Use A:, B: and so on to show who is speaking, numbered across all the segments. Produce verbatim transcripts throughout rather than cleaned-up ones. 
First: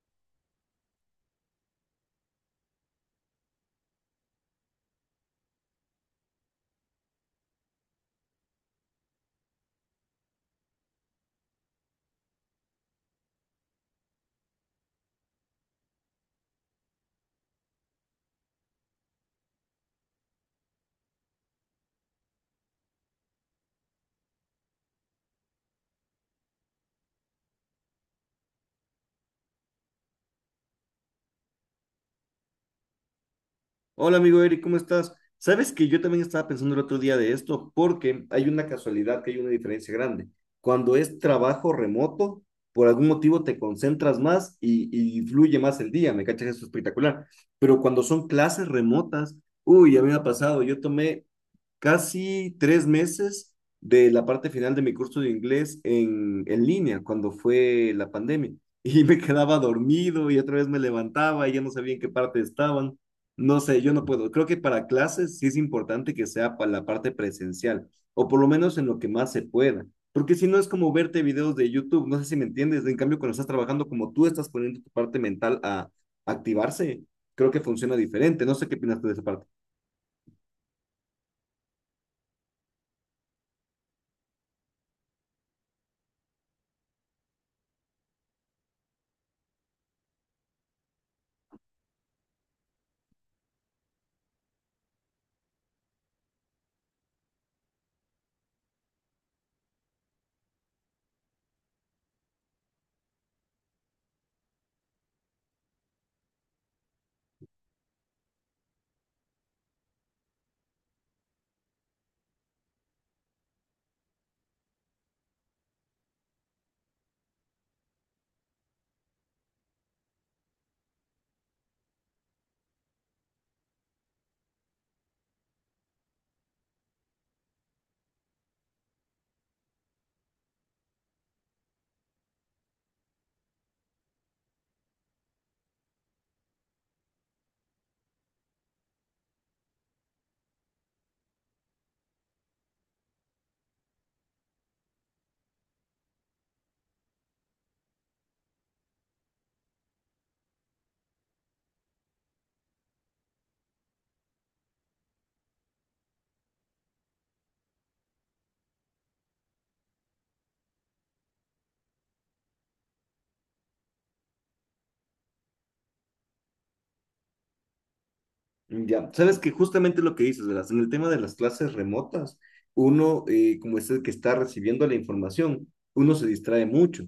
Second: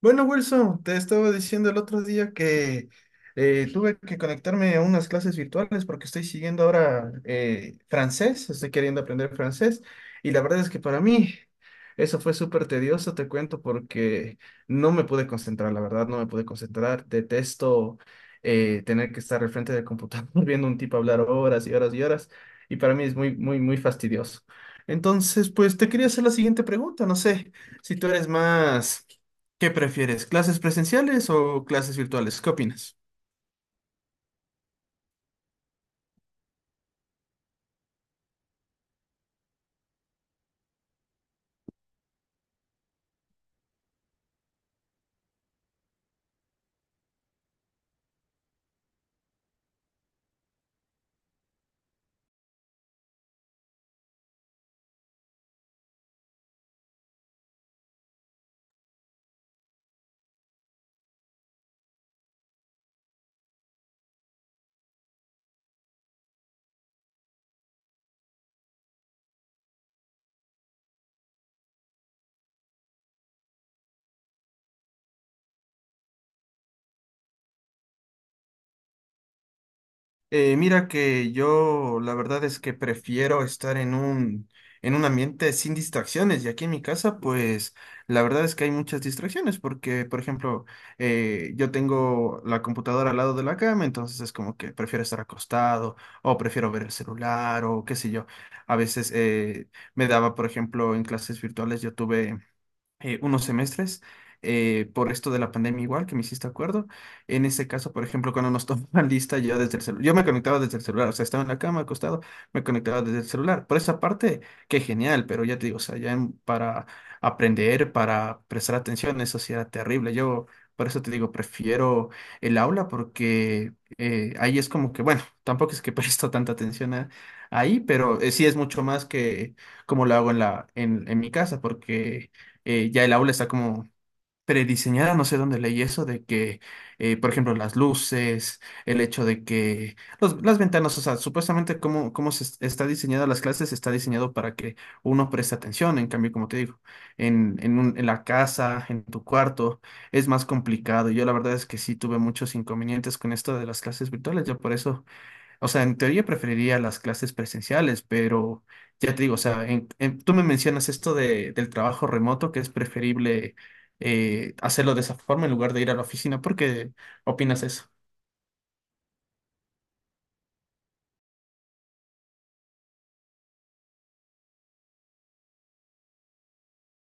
A: Bueno, Wilson, te estaba diciendo el otro día que eh, tuve que conectarme a unas clases virtuales porque estoy siguiendo ahora eh, francés, estoy queriendo aprender francés y la verdad es que para mí eso fue súper tedioso, te cuento, porque no me pude concentrar, la verdad, no me pude concentrar. Detesto eh, tener que estar al frente del computador viendo a un tipo hablar horas y horas y horas y para mí es muy, muy, muy fastidioso. Entonces, pues te quería hacer la siguiente pregunta, no sé si tú eres más... ¿Qué prefieres? ¿Clases presenciales o clases virtuales? ¿Qué opinas?
B: Hola amigo Eric, ¿cómo estás? Sabes que yo también estaba pensando el otro día de esto porque hay una casualidad que hay una diferencia grande. Cuando es trabajo remoto, por algún motivo te concentras más y, y fluye más el día, ¿me cachas? Eso es espectacular. Pero cuando son clases remotas, uy, a mí me ha pasado, yo tomé casi tres meses de la parte final de mi curso de inglés en, en línea, cuando fue la pandemia. Y me quedaba dormido y otra vez me levantaba y ya no sabía en qué parte estaban. No sé, yo no puedo. Creo que para clases sí es importante que sea para la parte presencial, o por lo menos en lo que más se pueda. Porque si no es como verte videos de YouTube, no sé si me entiendes. En cambio, cuando estás trabajando, como tú estás poniendo tu parte mental a activarse, creo que funciona diferente. No sé qué opinas tú de esa parte.
A: Eh, mira que yo la verdad es que prefiero estar en un, en un ambiente sin distracciones, y aquí en mi casa pues la verdad es que hay muchas distracciones porque, por ejemplo, eh, yo tengo la computadora al lado de la cama, entonces es como que prefiero estar acostado o prefiero ver el celular o qué sé yo. A veces eh, me daba, por ejemplo, en clases virtuales yo tuve eh, unos semestres eh, por esto de la pandemia, igual, que me hiciste acuerdo. En ese caso, por ejemplo, cuando nos tomaban lista, yo desde el celular, yo me conectaba desde el celular, o sea, estaba en la cama acostado, me conectaba desde el celular. Por esa parte, qué genial, pero ya te digo, o sea, ya en- para aprender, para prestar atención, eso sí era terrible. Yo, por eso te digo, prefiero el aula porque eh, ahí es como que, bueno, tampoco es que presto tanta atención a- ahí, pero eh, sí es mucho más que como lo hago en la, en en mi casa, porque eh, ya el aula está como prediseñada, no sé dónde leí eso, de que eh, por ejemplo, las luces, el hecho de que los- las ventanas, o sea, supuestamente cómo, cómo se es- está diseñada las clases, está diseñado para que uno preste atención. En cambio, como te digo, en, en, un- en la casa, en tu cuarto, es más complicado. Yo la verdad es que sí tuve muchos inconvenientes con esto de las clases virtuales, yo por eso, o sea, en teoría preferiría las clases presenciales, pero ya te digo, o sea, en- en- tú me mencionas esto de, del trabajo remoto, que es preferible eh, hacerlo de esa forma en lugar de ir a la oficina. ¿Por qué opinas eso?
B: Ya, sabes que justamente lo que dices, ¿verdad? En el tema de las clases remotas, uno, eh, como es el que está recibiendo la información, uno se distrae mucho.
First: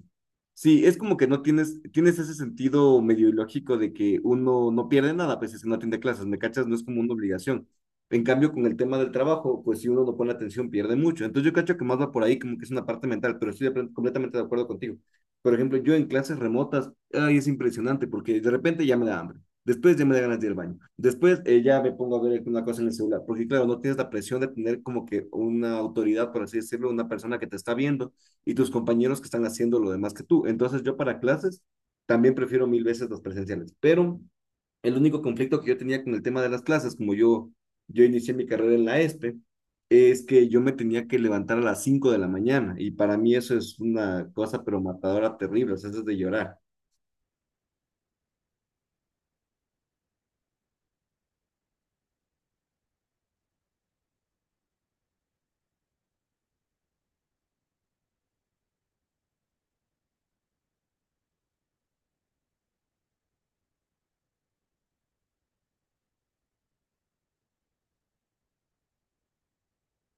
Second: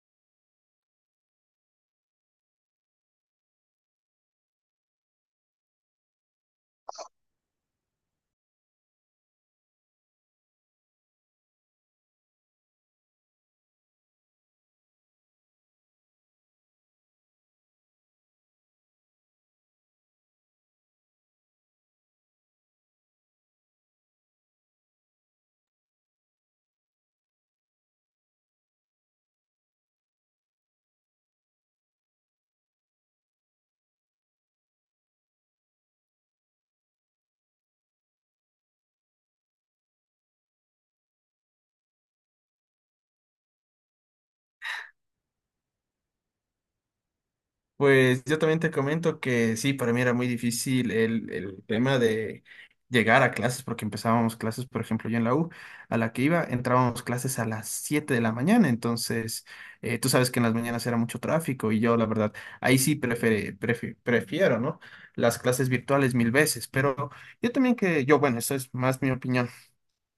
B: Sí, es como que no tienes, tienes ese sentido medio ilógico de que uno no pierde nada, pues es si no atiende clases, ¿me cachas? No es como una obligación. En cambio, con el tema del trabajo, pues si uno no pone atención, pierde mucho. Entonces yo cacho que más va por ahí, como que es una parte mental, pero estoy de plen- completamente de acuerdo contigo. Por ejemplo, yo en clases remotas, ay, es impresionante porque de repente ya me da hambre. Después ya me da ganas de ir al baño. Después eh, ya me pongo a ver una cosa en el celular, porque claro, no tienes la presión de tener como que una autoridad, por así decirlo, una persona que te está viendo y tus compañeros que están haciendo lo demás que tú. Entonces yo para clases también prefiero mil veces las presenciales, pero el único conflicto que yo tenía con el tema de las clases, como yo, yo inicié mi carrera en la ESPE, es que yo me tenía que levantar a las cinco de la mañana y para mí eso es una cosa pero matadora terrible, o sea, eso es de llorar.
A: Pues yo también te comento que sí, para mí era muy difícil el, el tema de llegar a clases, porque empezábamos clases, por ejemplo, yo en la U, a la que iba, entrábamos clases a las siete de la mañana, entonces eh, tú sabes que en las mañanas era mucho tráfico, y yo, la verdad, ahí sí prefere- prefi- prefiero, ¿no? Las clases virtuales mil veces, pero yo también que, yo, bueno, eso es más mi opinión,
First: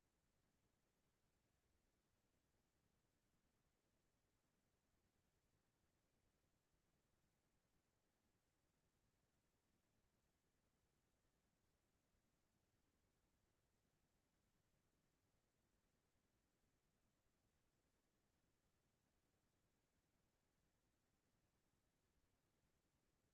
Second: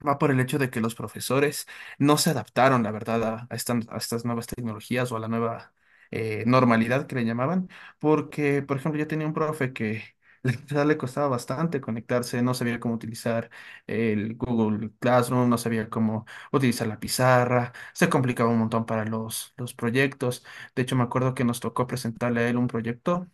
A: va por el hecho de que los profesores no se adaptaron, la verdad, a, a estas, a estas nuevas tecnologías o a la nueva eh, normalidad que le llamaban, porque, por ejemplo, yo tenía un profe que la verdad le costaba bastante conectarse, no sabía cómo utilizar el Google Classroom, no sabía cómo utilizar la pizarra, se complicaba un montón para los, los proyectos. De hecho, me acuerdo que nos tocó presentarle a él un proyecto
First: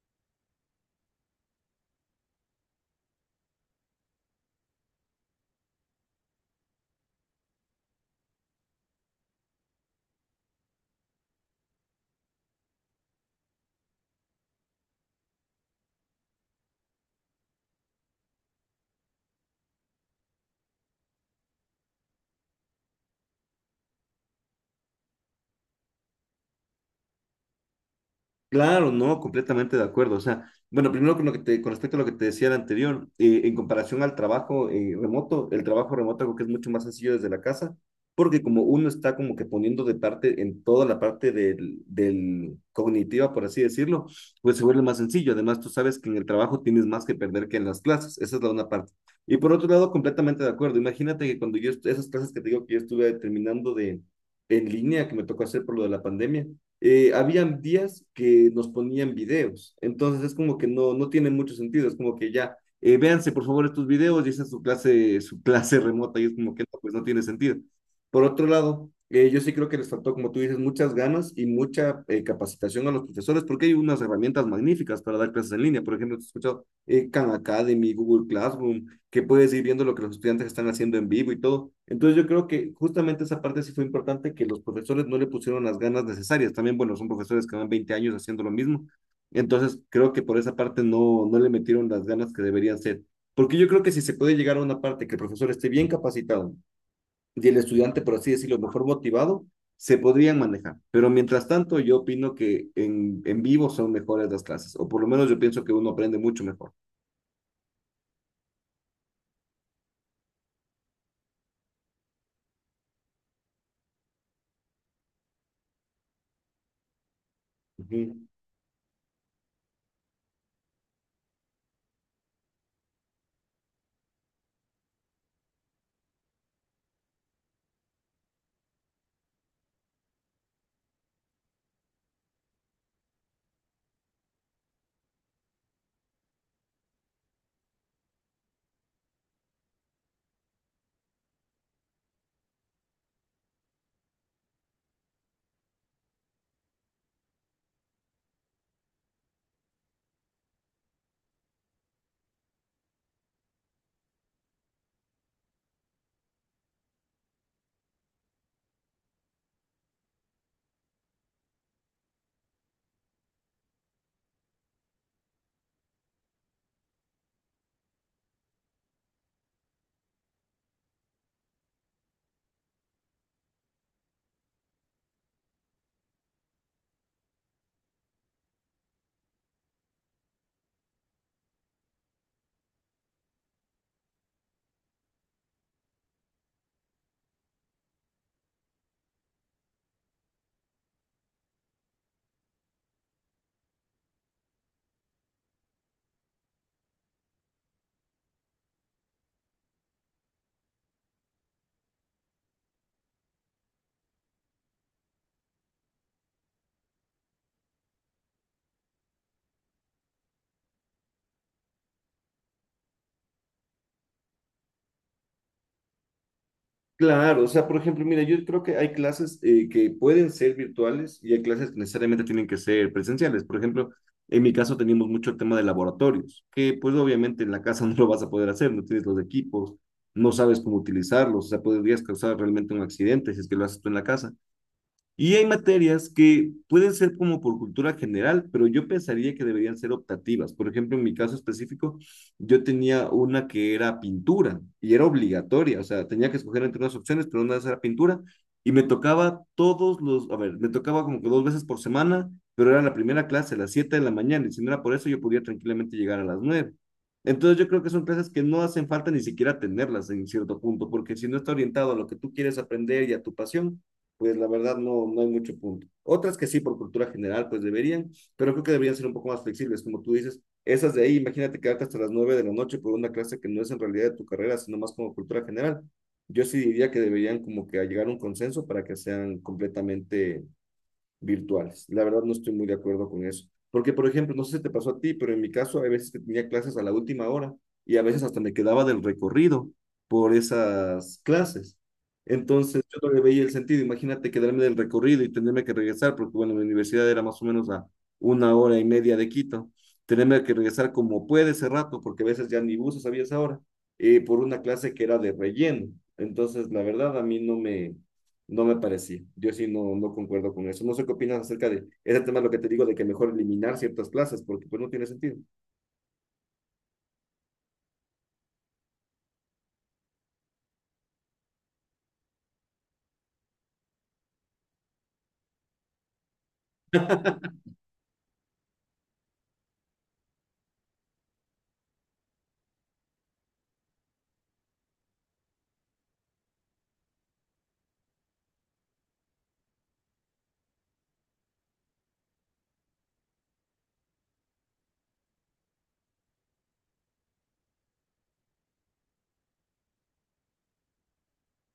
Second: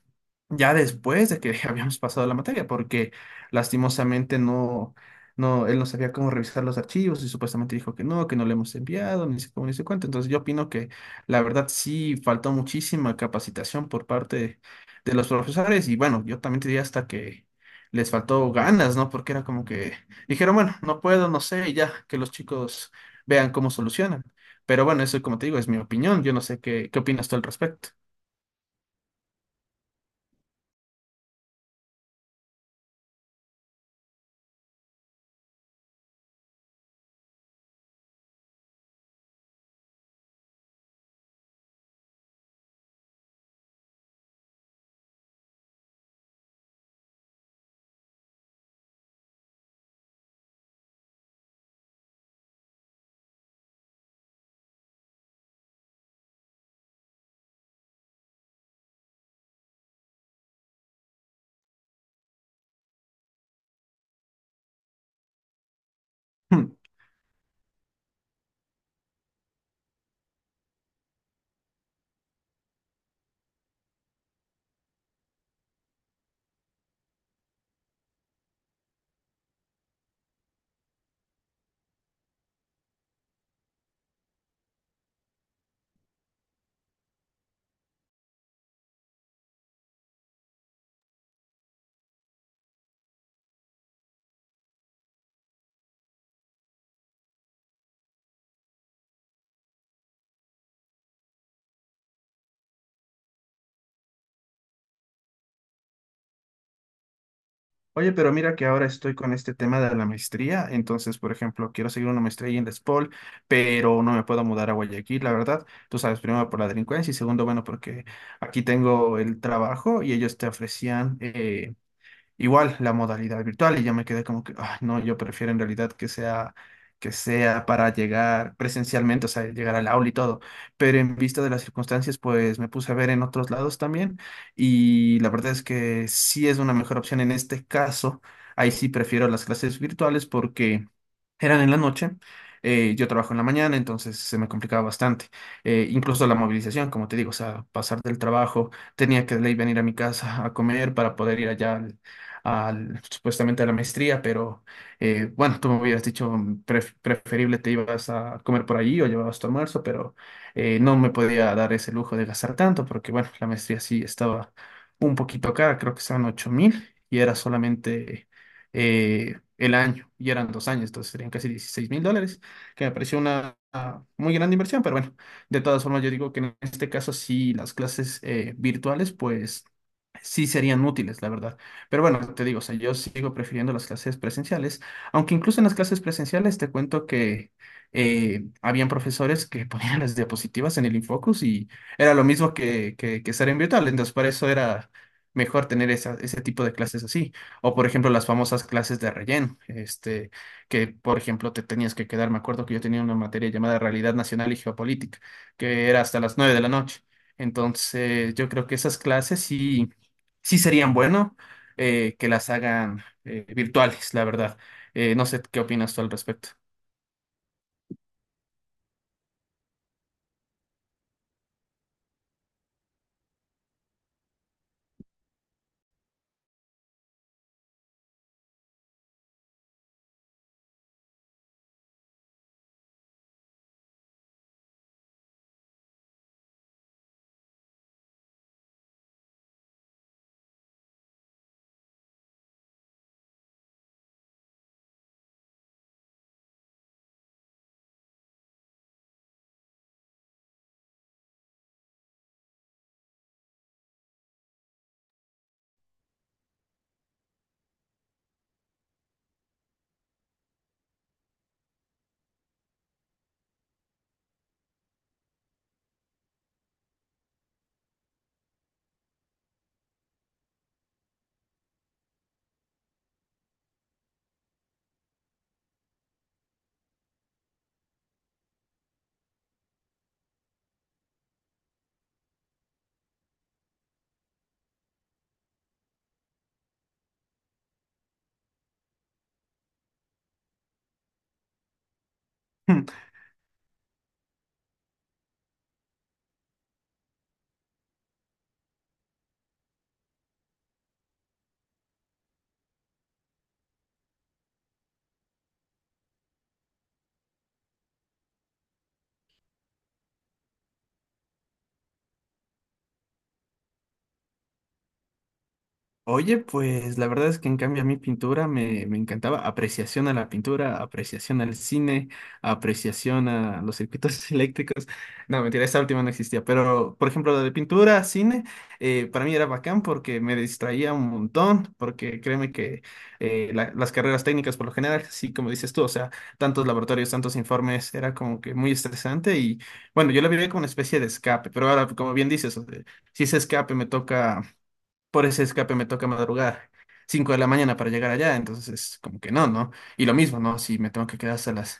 A: ya después de que habíamos pasado la materia, porque lastimosamente no, no, él no sabía cómo revisar los archivos y supuestamente dijo que no, que no le hemos enviado, ni sé cómo, ni sé cuánto. Entonces yo opino que la verdad sí faltó muchísima capacitación por parte de los profesores, y bueno, yo también te diría hasta que les faltó ganas, ¿no? Porque era como que dijeron, bueno, no puedo, no sé, y ya, que los chicos vean cómo solucionan. Pero bueno, eso, como te digo, es mi opinión. Yo no sé qué, qué opinas tú al respecto.
B: Claro, no, completamente de acuerdo. O sea, bueno, primero con lo que te, con respecto a lo que te decía el anterior, eh, en comparación al trabajo eh, remoto, el trabajo remoto creo que es mucho más sencillo desde la casa, porque como uno está como que poniendo de parte en toda la parte del, del cognitiva, por así decirlo, pues se vuelve más sencillo. Además, tú sabes que en el trabajo tienes más que perder que en las clases. Esa es la una parte. Y por otro lado, completamente de acuerdo. Imagínate que cuando yo, est- esas clases que te digo que yo estuve terminando de en línea, que me tocó hacer por lo de la pandemia eh, habían días que nos ponían videos. Entonces es como que no, no tiene mucho sentido, es como que ya, eh, véanse por favor estos videos y esa es su clase, su clase remota y es como que no, pues no tiene sentido. Por otro lado, eh, yo sí creo que les faltó, como tú dices, muchas ganas y mucha eh, capacitación a los profesores, porque hay unas herramientas magníficas para dar clases en línea. Por ejemplo, he escuchado eh, Khan Academy, Google Classroom, que puedes ir viendo lo que los estudiantes están haciendo en vivo y todo. Entonces yo creo que justamente esa parte sí fue importante, que los profesores no le pusieron las ganas necesarias. También, bueno, son profesores que van veinte años haciendo lo mismo. Entonces creo que por esa parte no, no le metieron las ganas que deberían ser. Porque yo creo que si se puede llegar a una parte que el profesor esté bien capacitado y el estudiante, por así decirlo, mejor motivado, se podrían manejar. Pero mientras tanto, yo opino que en, en vivo son mejores las clases, o por lo menos yo pienso que uno aprende mucho mejor.
A: Oye, pero mira que ahora estoy con este tema de la maestría, entonces, por ejemplo, quiero seguir una maestría ahí en La Espol, pero no me puedo mudar a Guayaquil, la verdad. Tú sabes, primero por la delincuencia y segundo, bueno,
B: Uh
A: porque
B: -huh.
A: aquí tengo el trabajo, y ellos te ofrecían eh, Igual la modalidad virtual, y yo me quedé como que, "Ay, no, yo prefiero en realidad que sea, que sea para llegar presencialmente, o sea, llegar al aula y todo". Pero en vista de las circunstancias, pues me puse a ver en otros lados también, y la verdad es que sí es una mejor opción en este caso. Ahí sí prefiero las clases virtuales porque eran en la noche. Eh, yo trabajo en la mañana, entonces se me complicaba bastante. Eh, incluso la movilización, como te digo, o sea, pasar del trabajo, tenía que de ley venir a mi casa a comer para poder ir allá al- supuestamente a la maestría, pero eh, bueno, tú me habías dicho mm, pref- preferible te ibas a comer por allí o llevabas tu almuerzo, pero eh, no me podía dar ese lujo de gastar tanto porque, bueno, la maestría sí estaba un poquito cara, creo que estaban ocho mil y era solamente eh, el año y eran dos años, entonces serían casi dieciséis mil dólares, que me pareció una... una muy grande inversión, pero bueno, de todas formas yo digo que en este caso sí las clases eh, virtuales pues sí serían útiles, la verdad. Pero bueno, te digo, o sea, yo sigo prefiriendo las clases presenciales, aunque incluso en las clases presenciales te cuento que eh, habían profesores que ponían las diapositivas en el Infocus y era lo mismo que que, que estar en virtual, entonces para eso era mejor tener esa- ese tipo de clases así. O, por ejemplo, las famosas clases de relleno, este, que, por ejemplo, te tenías que quedar, me acuerdo que yo tenía una materia llamada Realidad Nacional y Geopolítica, que era hasta las nueve de la noche. Entonces, yo creo que esas clases sí, sí serían bueno eh, que las hagan eh, virtuales, la verdad. Eh, no sé qué opinas tú al respecto.
B: Claro, o sea, por ejemplo, mira, yo creo que hay clases eh, que pueden ser virtuales y hay clases que necesariamente tienen que ser presenciales. Por ejemplo, en mi caso teníamos mucho el tema de laboratorios, que pues obviamente en la casa no lo vas a poder hacer, no tienes los equipos, no sabes cómo utilizarlos, o sea, podrías causar realmente un accidente si es que lo haces tú en la casa. Y hay materias que pueden ser como por cultura general, pero yo pensaría que deberían ser optativas. Por ejemplo, en mi caso específico, yo tenía una que era pintura y era obligatoria, o sea, tenía que escoger entre unas opciones, pero una de esas era pintura y me tocaba todos los, a ver, me tocaba como que dos veces por semana, pero era la primera clase, a las siete de la mañana, y si no era por eso, yo podía tranquilamente llegar a las nueve. Entonces yo creo que son clases que no hacen falta ni siquiera tenerlas en cierto punto, porque si no está orientado a lo que tú quieres aprender y a tu pasión, pues la verdad no, no hay mucho punto. Otras que sí, por cultura general, pues deberían, pero creo que deberían ser un poco más flexibles, como tú dices. Esas de ahí, imagínate quedarte hasta las nueve de la noche por una clase que no es en realidad de tu carrera, sino más como cultura general. Yo sí diría que deberían como que llegar a un consenso para que sean completamente virtuales. La verdad no estoy muy de acuerdo con eso. Porque, por ejemplo, no sé si te pasó a ti, pero en mi caso hay veces que tenía clases a la última hora y a veces hasta me quedaba del recorrido por esas clases. Entonces yo no le veía el sentido. Imagínate quedarme del recorrido y tenerme que regresar, porque bueno, mi universidad era más o menos a una hora y media de Quito. Tenerme que regresar como puede ese rato, porque a veces ya ni buses había esa hora, eh, por una clase que era de relleno. Entonces, la verdad, a mí no me, no me parecía. Yo sí no, no concuerdo con eso. No sé qué opinas acerca de ese tema, lo que te digo, de que mejor eliminar ciertas plazas, porque pues no tiene sentido.
A: Oye, pues la verdad es que en cambio a mí pintura me, me encantaba. Apreciación a la pintura, apreciación al cine, apreciación a los circuitos eléctricos. No, mentira, esa última no existía. Pero, por ejemplo, lo de pintura, cine, eh, para mí era bacán porque me distraía un montón, porque créeme que eh, la- las carreras técnicas por lo general, sí, como dices tú, o sea, tantos laboratorios, tantos informes, era como que muy estresante, y bueno, yo la vivía como una especie de escape, pero ahora, como bien dices, o sea, si ese escape me toca, por ese escape me toca madrugar cinco de la mañana para llegar allá, entonces es como que no, ¿no? Y lo mismo, ¿no? Si me tengo que quedar hasta las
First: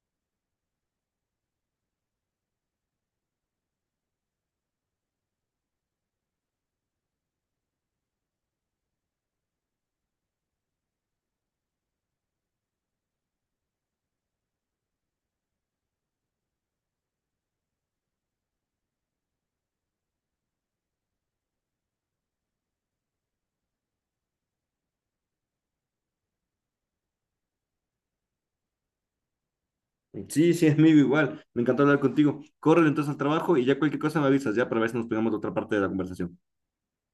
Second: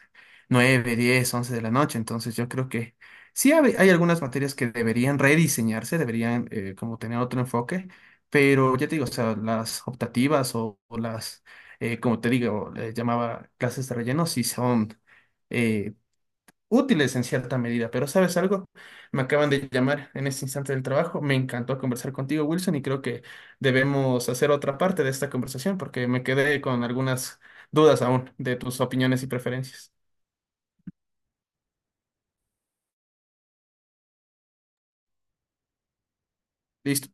A: nueve, diez, once de la noche, entonces yo creo que sí hab- hay algunas materias que deberían rediseñarse, deberían eh, como tener otro enfoque, pero ya te digo, o sea, las optativas o, o las, eh, como te digo, le llamaba clases de relleno, sí son... eh, útiles en cierta medida, pero ¿sabes algo? Me acaban de llamar en este instante del trabajo. Me encantó conversar contigo, Wilson, y creo que debemos hacer otra parte de esta conversación porque me quedé con algunas dudas aún de tus opiniones y preferencias.
B: Sí, sí, amigo, igual. Me encantó hablar contigo. Corre entonces al trabajo y ya cualquier cosa me avisas, ya para ver si nos pegamos de otra parte de la conversación.
A: Listo.